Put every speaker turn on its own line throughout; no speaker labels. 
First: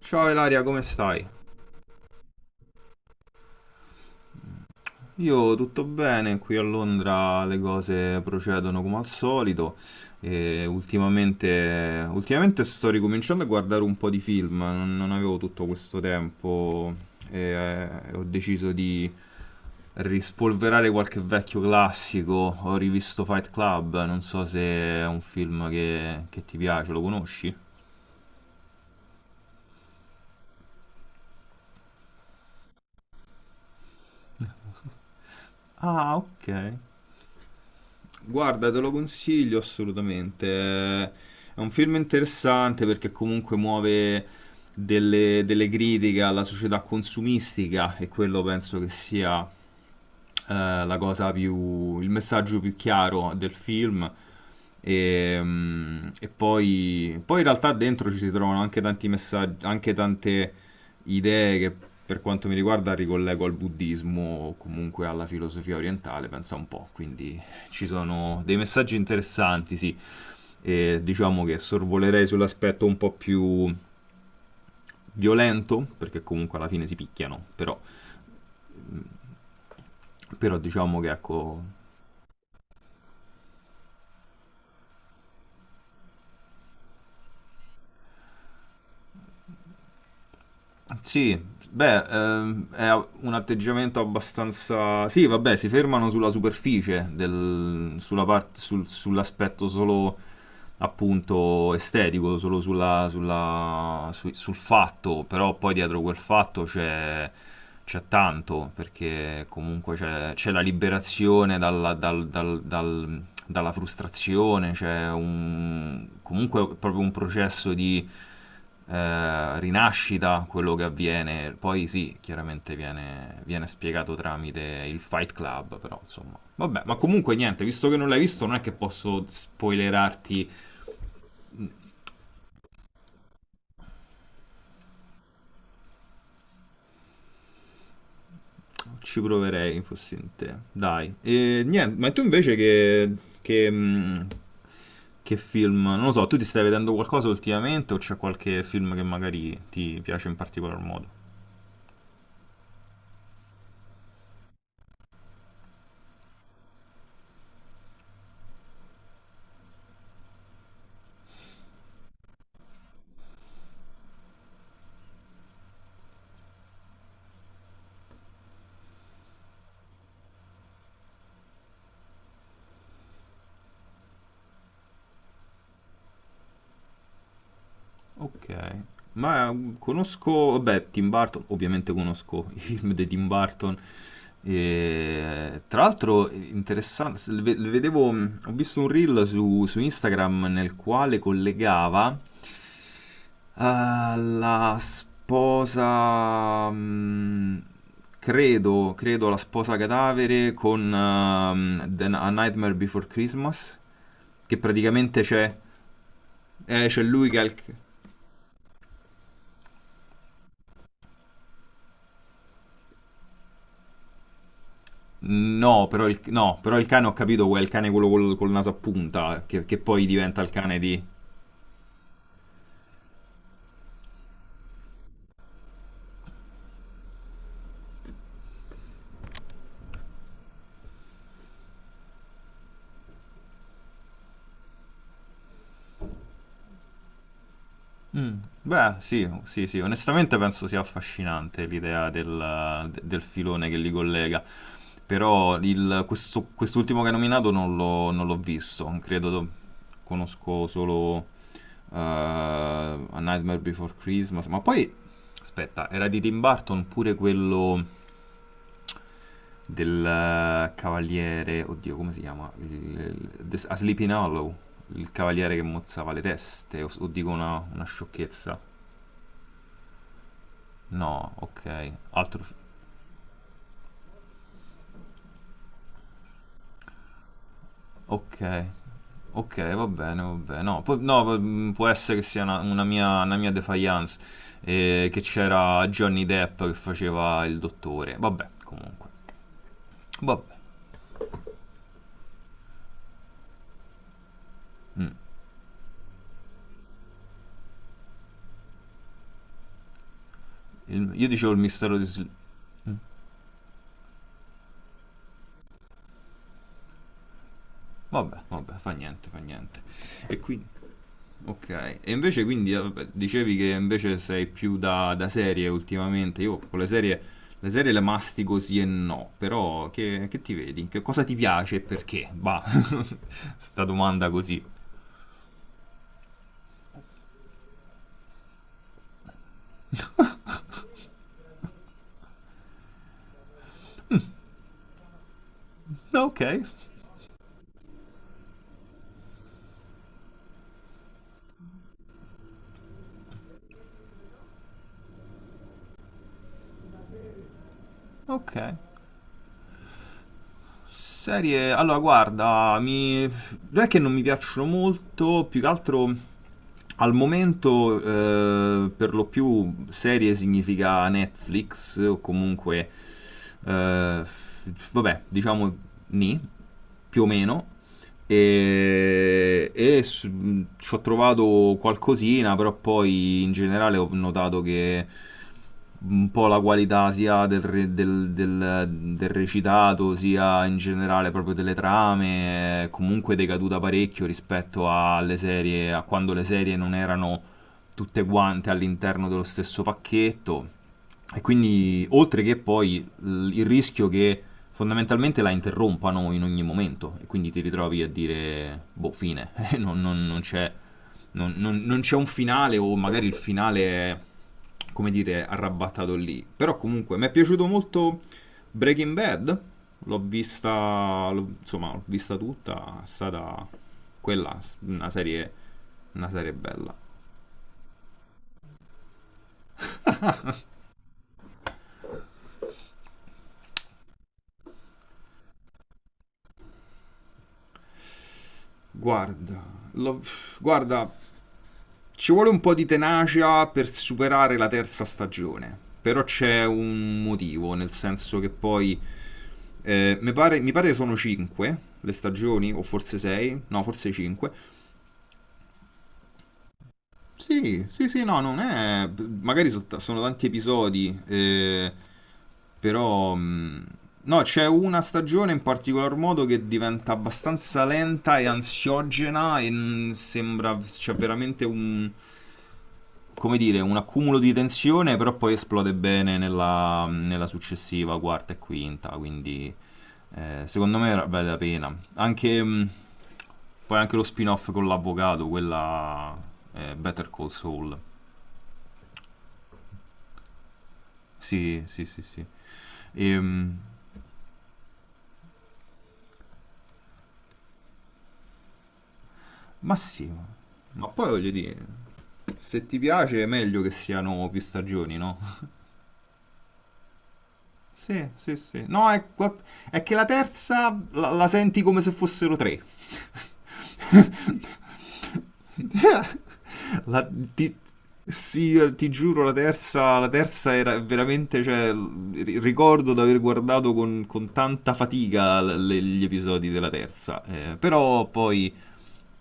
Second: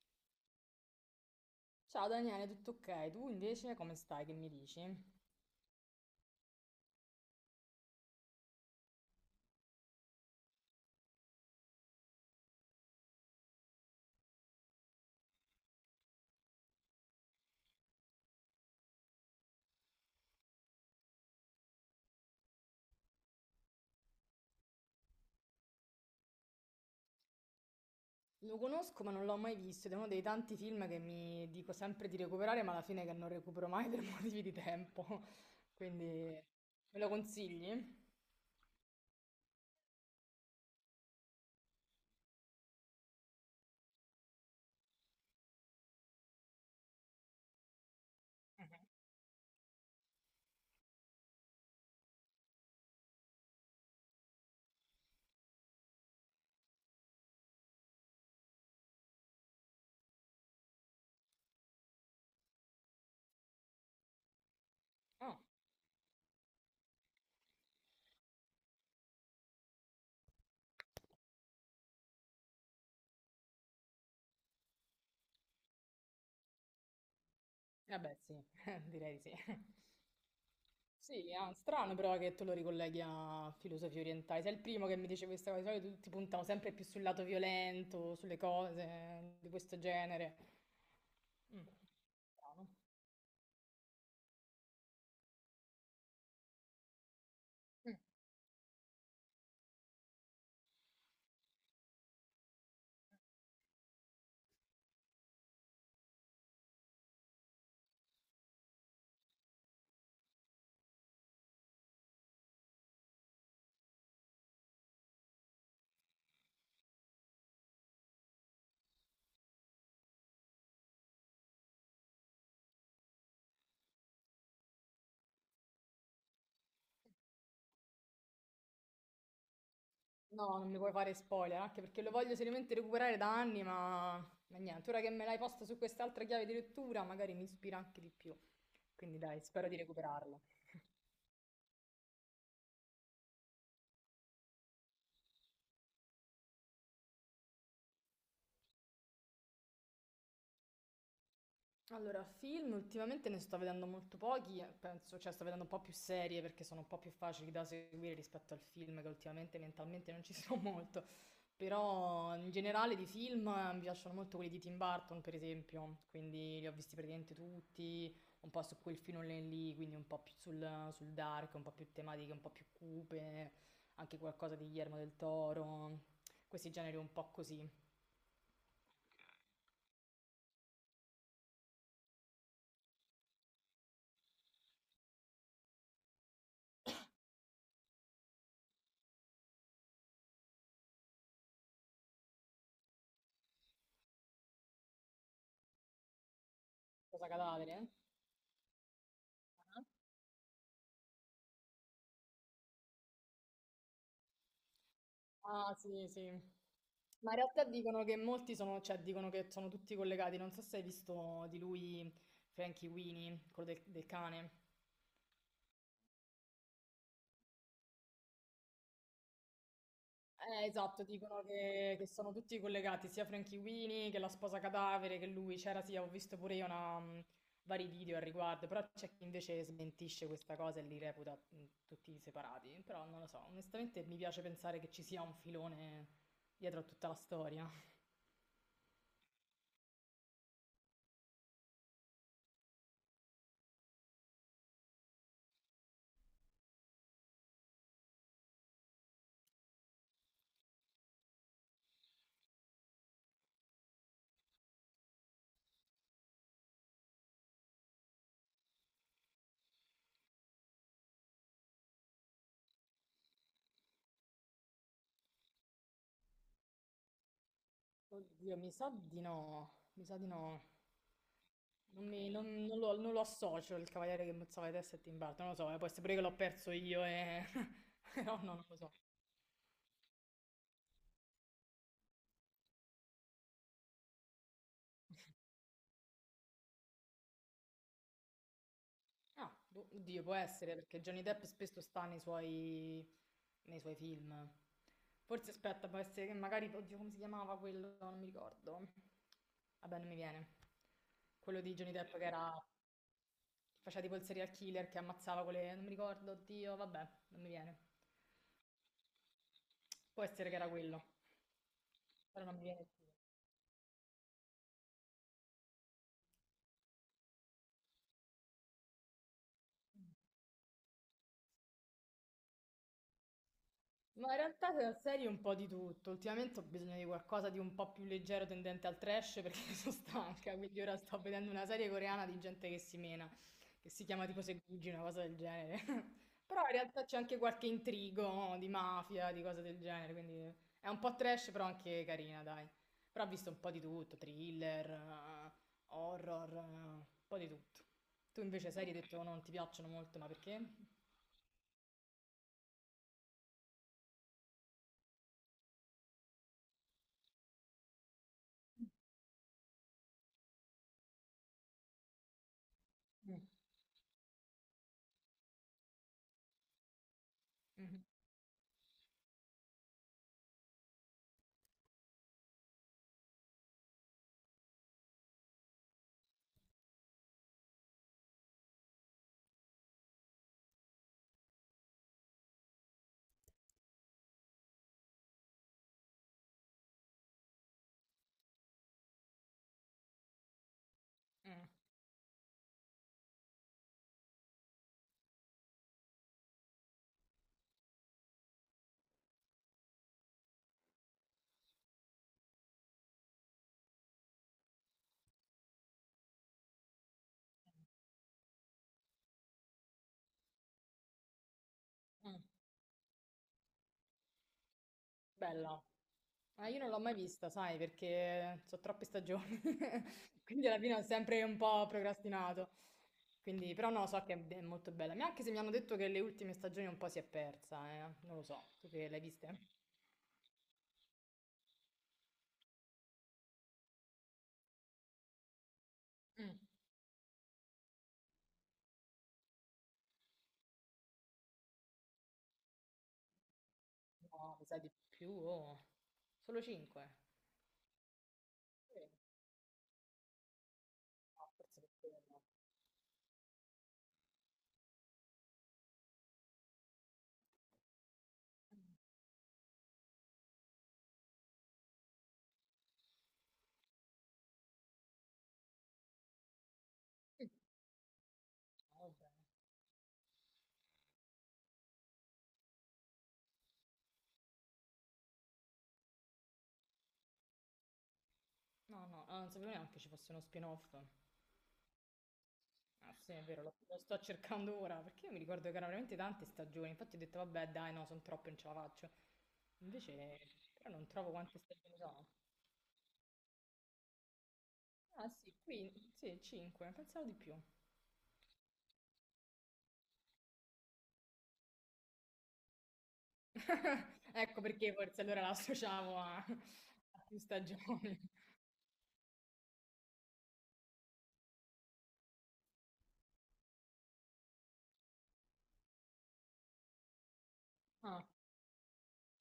Ciao Ilaria, come stai?
Ciao Daniele, tutto ok? Tu invece come stai? Che mi dici?
Io tutto bene, qui a Londra le cose procedono come al solito e ultimamente sto ricominciando a guardare un po' di film, non avevo tutto questo tempo e ho deciso di rispolverare qualche vecchio classico. Ho rivisto Fight Club, non so se è un film che ti piace, lo conosci?
Lo conosco ma non l'ho mai visto ed è uno dei tanti film che mi dico sempre di recuperare, ma alla fine che non recupero mai per motivi di tempo. Quindi
Ah, ok.
me lo consigli?
Guarda, te lo consiglio assolutamente. È un film interessante perché comunque muove delle critiche alla società consumistica, e quello penso che sia la cosa più, il messaggio più chiaro del film. E poi in realtà dentro ci si trovano anche tanti messaggi, anche tante idee che, per quanto mi riguarda, ricollego al buddismo o comunque alla
Ah,
filosofia orientale, pensa un po', quindi ci sono dei messaggi interessanti, sì. E diciamo che sorvolerei sull'aspetto un po' più violento, perché comunque alla fine si picchiano. Però,
vabbè sì, direi di sì.
però diciamo che
Sì, ah,
ecco.
strano però che tu lo ricolleghi a filosofie orientali. Sei il primo che mi dice questa cosa, di solito tutti puntano sempre più sul lato violento, sulle cose di questo genere.
Sì,
Mm,
beh,
strano.
è un atteggiamento abbastanza... Sì, vabbè, si fermano sulla superficie, sull'aspetto solo appunto estetico, solo sul fatto, però poi dietro quel fatto c'è, c'è tanto, perché comunque c'è, c'è la liberazione dalla, dal- dal- dal- dalla frustrazione. C'è un, comunque proprio un processo di rinascita, quello che avviene. Poi sì, chiaramente viene, viene spiegato tramite il Fight Club, però insomma. Vabbè, ma comunque niente, visto che non l'hai visto non è che posso spoilerarti.
No, non mi puoi fare spoiler, anche perché lo voglio seriamente recuperare da anni, ma niente, ora che me l'hai posta su quest'altra chiave di lettura, magari mi ispira anche di più. Quindi
Ci
dai, spero di
proverei, fossi in
recuperarlo.
te. Dai. E niente, ma tu invece che... che mh, che film, non lo so, tu ti stai vedendo qualcosa ultimamente, o c'è qualche film che magari ti piace in particolar modo?
Allora, film ultimamente ne sto vedendo molto pochi, penso, cioè sto vedendo un po' più serie perché sono un po' più facili da seguire rispetto al film che ultimamente mentalmente non ci sono molto, però in generale di film mi piacciono molto quelli di Tim Burton per esempio, quindi li ho visti praticamente tutti, un po' su quel filone lì, quindi un po' più sul dark, un po' più tematiche, un po' più cupe, anche qualcosa di Guillermo del Toro, questi generi un po' così.
Ok. Ma conosco, vabbè, Tim Burton, ovviamente conosco i film di Tim Burton. E, tra l'altro, è interessante, ho visto un reel su Instagram nel quale collegava la sposa,
Cosa
mm,
cadavere?
credo, credo la sposa cadavere con A Nightmare Before Christmas, che praticamente c'è,
Ah sì, sì.
c'è lui
Ma in
che ha il...
realtà dicono che molti sono, cioè dicono che sono tutti collegati. Non so se hai visto di lui Frankie Weenie, quello del cane.
No, però il cane ho capito, è il cane quello col naso a punta, che poi diventa il cane di...
Esatto, dicono che sono tutti collegati, sia Frankie Weenie che la sposa cadavere, che lui c'era, sì, ho visto pure io una, vari video al riguardo, però c'è chi invece smentisce questa cosa e li reputa tutti separati. Però non lo so, onestamente mi piace pensare che ci sia un filone dietro a tutta la storia.
Mm, beh, sì, sì, sì, onestamente penso sia affascinante l'idea del filone che li collega, però quest'ultimo che hai nominato non l'ho visto, credo, conosco solo A Nightmare Before Christmas, ma poi, aspetta, era di Tim Burton pure quello del cavaliere, oddio, come si chiama? A Sleeping Hollow, il cavaliere che mozzava le teste, o dico una
Oddio,
sciocchezza.
mi sa di no, mi sa di no.
No, ok, altro...
Non lo, non lo associo il cavaliere che mozzava le teste a Tim Burton, non lo so, può essere pure che l'ho perso io e... No, no,
Ok,
non lo so.
ok, va bene, va bene. No, può essere che sia una mia defiance, che c'era Johnny Depp che faceva il dottore. Vabbè, comunque.
Ah, boh, oddio, può
Vabbè.
essere, perché Johnny Depp spesso sta nei suoi film.
mm.
Forse, aspetta, può essere che magari... Oddio, come si chiamava quello? Non mi ricordo. Vabbè, non mi viene.
Io dicevo il
Quello di Johnny
mistero di...
Depp che
Sl-
era... che faceva tipo il serial killer che ammazzava quelle... Non mi ricordo, oddio, vabbè, non mi viene.
Vabbè, vabbè, fa niente, fa niente.
Può
E
essere che
quindi...
era quello,
Ok, e invece
però non mi
quindi
viene.
vabbè, dicevi che invece sei più da serie ultimamente. Io con le serie, le serie le mastico sì e no, però che ti vedi? Che cosa ti piace e perché? Bah, sta domanda
Ma in
così.
realtà se la serie un po' di tutto. Ultimamente ho bisogno di qualcosa di un po' più leggero tendente al trash perché sono stanca, quindi ora sto vedendo una serie coreana di gente che si mena, che si chiama tipo Segugi, una cosa del genere.
No, ok,
Però in realtà c'è anche qualche intrigo no? Di mafia, di cose del genere, quindi è un po' trash però anche carina, dai. Però ho visto un po' di tutto, thriller, horror, un po' di tutto. Tu
ok.
invece serie hai detto non ti piacciono molto, ma perché?
Serie, allora guarda, mi... non è che non mi piacciono molto, più che altro al momento per lo più serie significa Netflix o comunque,
Mm,
eh, vabbè, diciamo ni, più o meno,
mm,
e ci ho trovato qualcosina, però poi in generale ho notato che un po' la qualità sia del, re- del- del- del recitato, sia in generale proprio delle trame, è comunque decaduta parecchio rispetto alle serie, a quando le serie non erano tutte quante all'interno dello stesso pacchetto. E
mm,
quindi, oltre che poi il rischio che fondamentalmente la interrompano in ogni momento, e quindi ti ritrovi a dire boh, fine, non, non- non c'è non c'è un finale, o magari il finale è, come dire, arrabbattato lì. Però comunque mi è piaciuto molto Breaking Bad, l'ho vista, insomma, l'ho vista
mm.
tutta, è stata quella, una serie,
Bella.
una serie
Ah, io non
bella.
l'ho mai vista, sai, perché so troppe stagioni, quindi alla fine ho sempre un po' procrastinato. Quindi, però no, so che è molto bella. Ma anche se mi hanno detto che le ultime stagioni un po' si è persa, eh. Non lo so, tu che le hai viste?
Guarda, l'ho- guarda, ci vuole un po' di tenacia per superare la terza stagione, però
Mm.
c'è un motivo, nel senso che poi mi pare sono 5 le stagioni, o forse 6, no, forse 5.
No, mi sa di più, oh. Solo 5.
Sì, sì, sì, no, non è... sono tanti episodi,
No, forse per quello.
però... no, c'è una stagione in particolar modo che diventa abbastanza lenta e
Mm.
ansiogena, e sembra... c'è veramente un, come dire, un accumulo di tensione, però poi esplode bene nella successiva quarta e
Ah,
quinta,
vabbè.
quindi secondo me vale la pena. Anche, poi anche lo spin-off con l'avvocato, quella Better Call Saul.
No, no, ah, non sapevo neanche ci fosse uno spin-off.
Sì, sì, sì, sì.
Ah, sì, è vero,
Ehm,
lo sto cercando ora, perché io mi ricordo che erano veramente tante stagioni, infatti ho detto vabbè dai no, sono troppe, non ce la faccio.
ma
Invece,
sì,
però non
ma poi
trovo
voglio
quante
dire,
stagioni sono.
se ti piace è meglio che siano più stagioni,
Ah
no?
sì, qui, sì, 5, pensavo di più.
Sì, sì, sì. No, è che la terza la senti come se fossero tre.
Ecco perché forse allora la associamo a, a
La,
più
ti,
stagioni.
sì, ti giuro, la terza era veramente, cioè, ricordo di aver guardato con tanta fatica gli episodi della terza,
Ah,
però poi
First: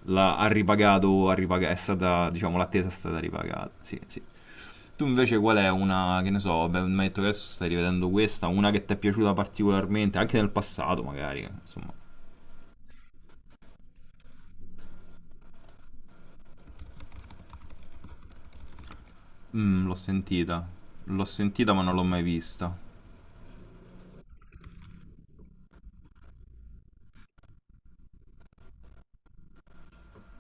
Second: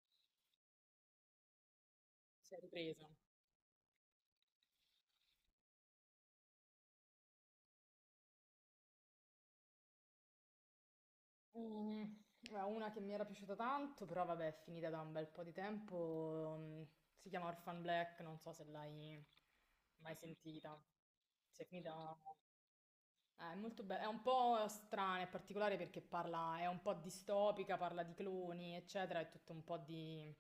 la, ha ripagato, ha ripaga- è stata,
si
diciamo,
è
l'attesa è
ripresa.
stata ripagata, sì, sì. Tu invece qual è una, che ne so, beh, mi hai detto che adesso stai rivedendo questa, una che ti è piaciuta particolarmente, anche nel passato magari, insomma.
Mm, guarda, una che mi era piaciuta tanto, però vabbè, è finita da un bel po' di tempo. Mm, si chiama Orphan Black, non so se l'hai
Mm, l'ho
mai
sentita,
sentita.
l'ho
Si è
sentita ma non l'ho
finita.
mai vista.
Ah, è molto bello, è un po' strana e particolare perché parla, è un po' distopica, parla di cloni, eccetera, è tutto un po'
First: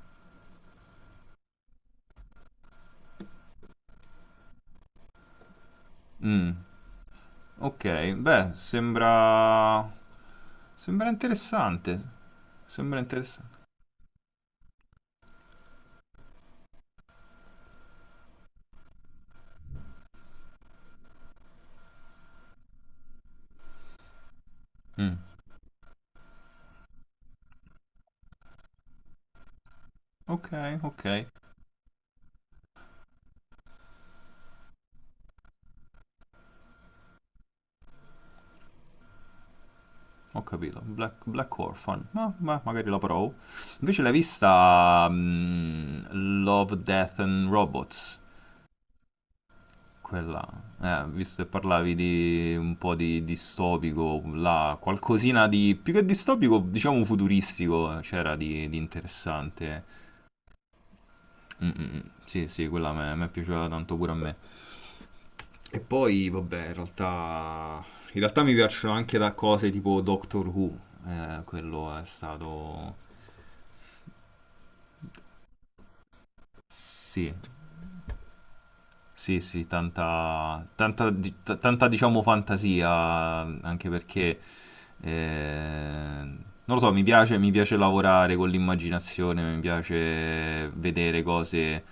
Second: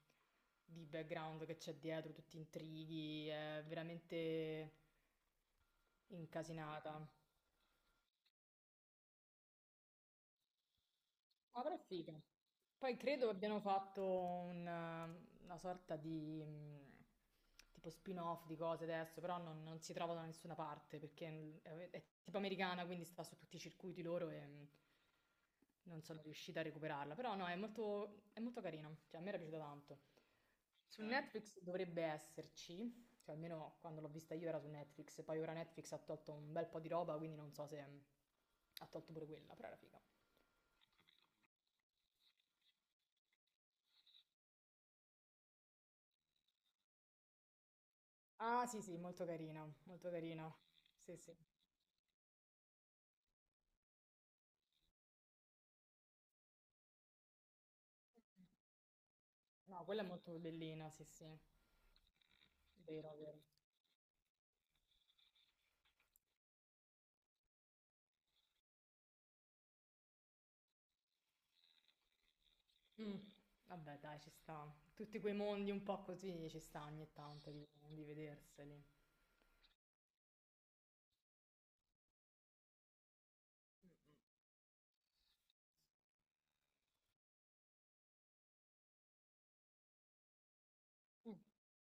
di background che c'è dietro, tutti intrighi, è veramente
Mm.
incasinata.
Ok, beh, sembra
Avrà
interessante.
figa. Poi
Sembra
credo
interessante.
abbiano fatto un, una sorta di tipo spin-off di cose adesso, però non, non si trova da nessuna parte perché è tipo americana, quindi sta su tutti i circuiti loro e
Mm.
non sono riuscita a recuperarla. Però no, è molto carina, cioè a me era piaciuta tanto.
Ok,
Su
ok,
ok. Netflix dovrebbe esserci, cioè almeno quando l'ho vista io era su Netflix, poi ora Netflix ha tolto un bel po' di roba, quindi non so se ha tolto pure quella, però era figa.
ho capito. Black, Black Orphan, ma magari la provo. Invece l'hai vista, Love, Death and Robots?
Ah, sì, sì, molto carina, molto
Quella,
carina. Sì, sì.
visto che parlavi di un po' di distopico, là, qualcosina di più che distopico, diciamo futuristico, c'era di interessante.
No, quella è molto bellina, sì, sì.
Mm, mm, mm. Sì, sì, quella
Vero,
mi è
vero.
piaciuta tanto pure a me. E poi, vabbè, in realtà mi piacciono anche da cose tipo Doctor Who, quello è stato...
Mm, vabbè, dai, ci sta. Tutti quei mondi un po' così ci sta ogni
Sì,
tanto di vederseli.
sì, sì, tanta, diciamo, fantasia, anche perché, non lo so, mi piace lavorare con l'immaginazione, mi piace vedere
Mm,
cose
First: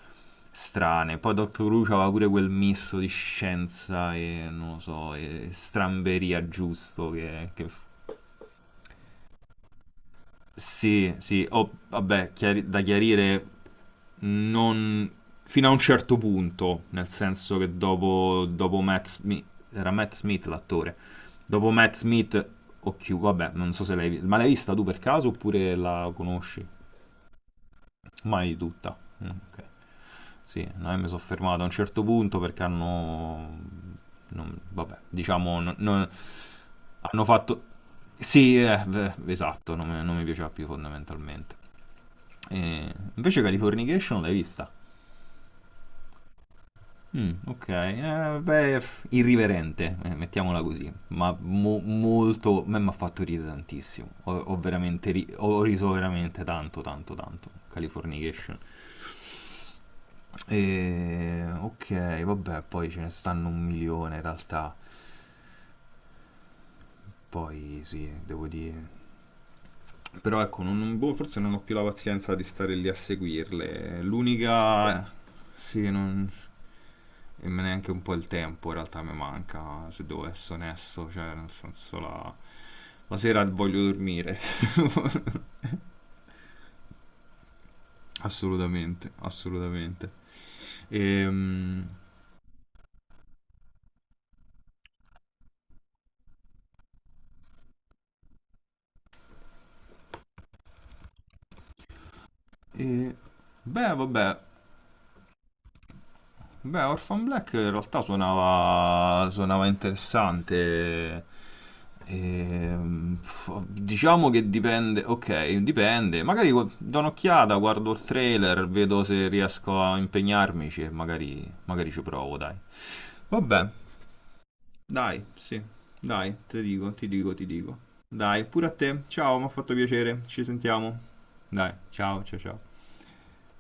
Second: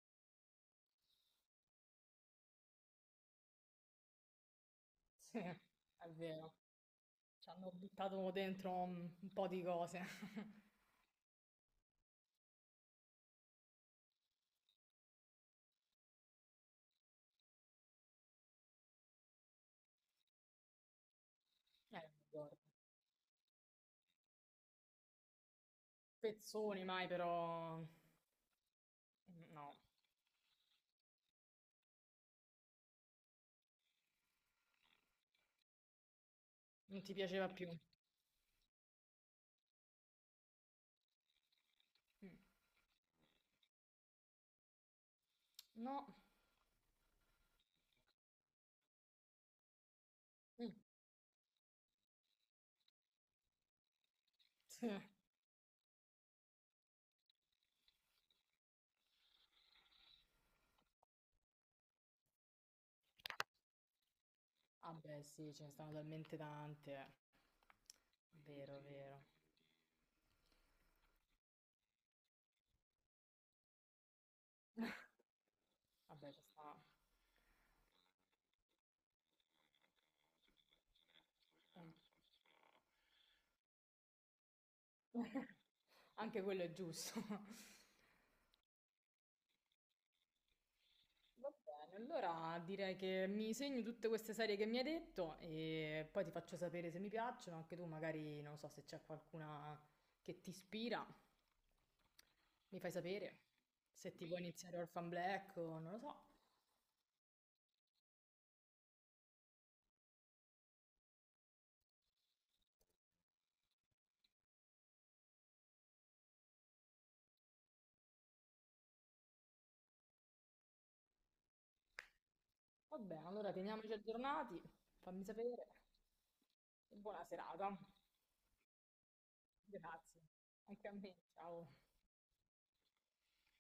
strane. Poi Doctor Who aveva pure quel misto di scienza e, non lo so,
sì,
e
è
stramberia
vero.
giusto
Ci
che
hanno buttato dentro un po' di cose.
sì, sì, oh, vabbè, da chiarire non... fino a un certo punto, nel senso che dopo Matt Smith, era Matt Smith l'attore, dopo Matt Smith,
Guarda.
o Q, vabbè, non so se l'hai vista, ma l'hai vista tu per caso oppure la conosci?
Pezzoni mai, però...
Mai tutta. Mm,
mm,
ok.
no,
Sì, no, mi sono fermato a un certo punto perché hanno... non- vabbè, diciamo,
non ti
hanno
piaceva
fatto...
più.
Sì, beh, esatto, non mi piaceva più fondamentalmente.
Mm,
E invece Californication l'hai vista?
no.
Mm, ok, beh, irriverente, mettiamola
Mm,
così, ma molto, a me mi ha fatto ridere tantissimo, ho, ho
sì.
veramente ri- ho riso veramente tanto, tanto, tanto, Californication. E, ok, vabbè, poi ce ne stanno un milione in realtà,
Vabbè, sì, ce ne stanno talmente tante.
poi sì, devo
Vero,
dire...
vero.
Però ecco, boh, forse non ho più la pazienza di stare lì a seguirle. L'unica... Sì, non...
Vabbè, ci sta.
e me neanche un po' il tempo in realtà mi manca, se devo essere onesto, cioè nel
Eh.
senso la sera voglio dormire,
Anche quello è giusto.
assolutamente, assolutamente.
Va
Ehm,
bene, allora direi che mi segno tutte queste serie che mi hai detto e poi ti faccio sapere se mi piacciono, anche tu magari non so se c'è qualcuna che ti ispira, mi fai
E,
sapere
beh,
se ti
vabbè,
vuoi iniziare Orphan Black o non lo so.
beh, Orphan Black in realtà suonava, suonava interessante. Diciamo che dipende, ok, dipende. Magari do un'occhiata, guardo il trailer, vedo se riesco a impegnarmici e magari ci provo, dai.
Va bene, allora
Vabbè,
teniamoci aggiornati,
dai,
fammi
sì.
sapere
Dai, ti dico,
e
ti
buona
dico, ti
serata.
dico. Dai, pure a te. Ciao, mi ha fatto piacere.
Grazie.
Ci
Anche a
sentiamo.
me, ciao.
Dai, ciao, ciao, ciao.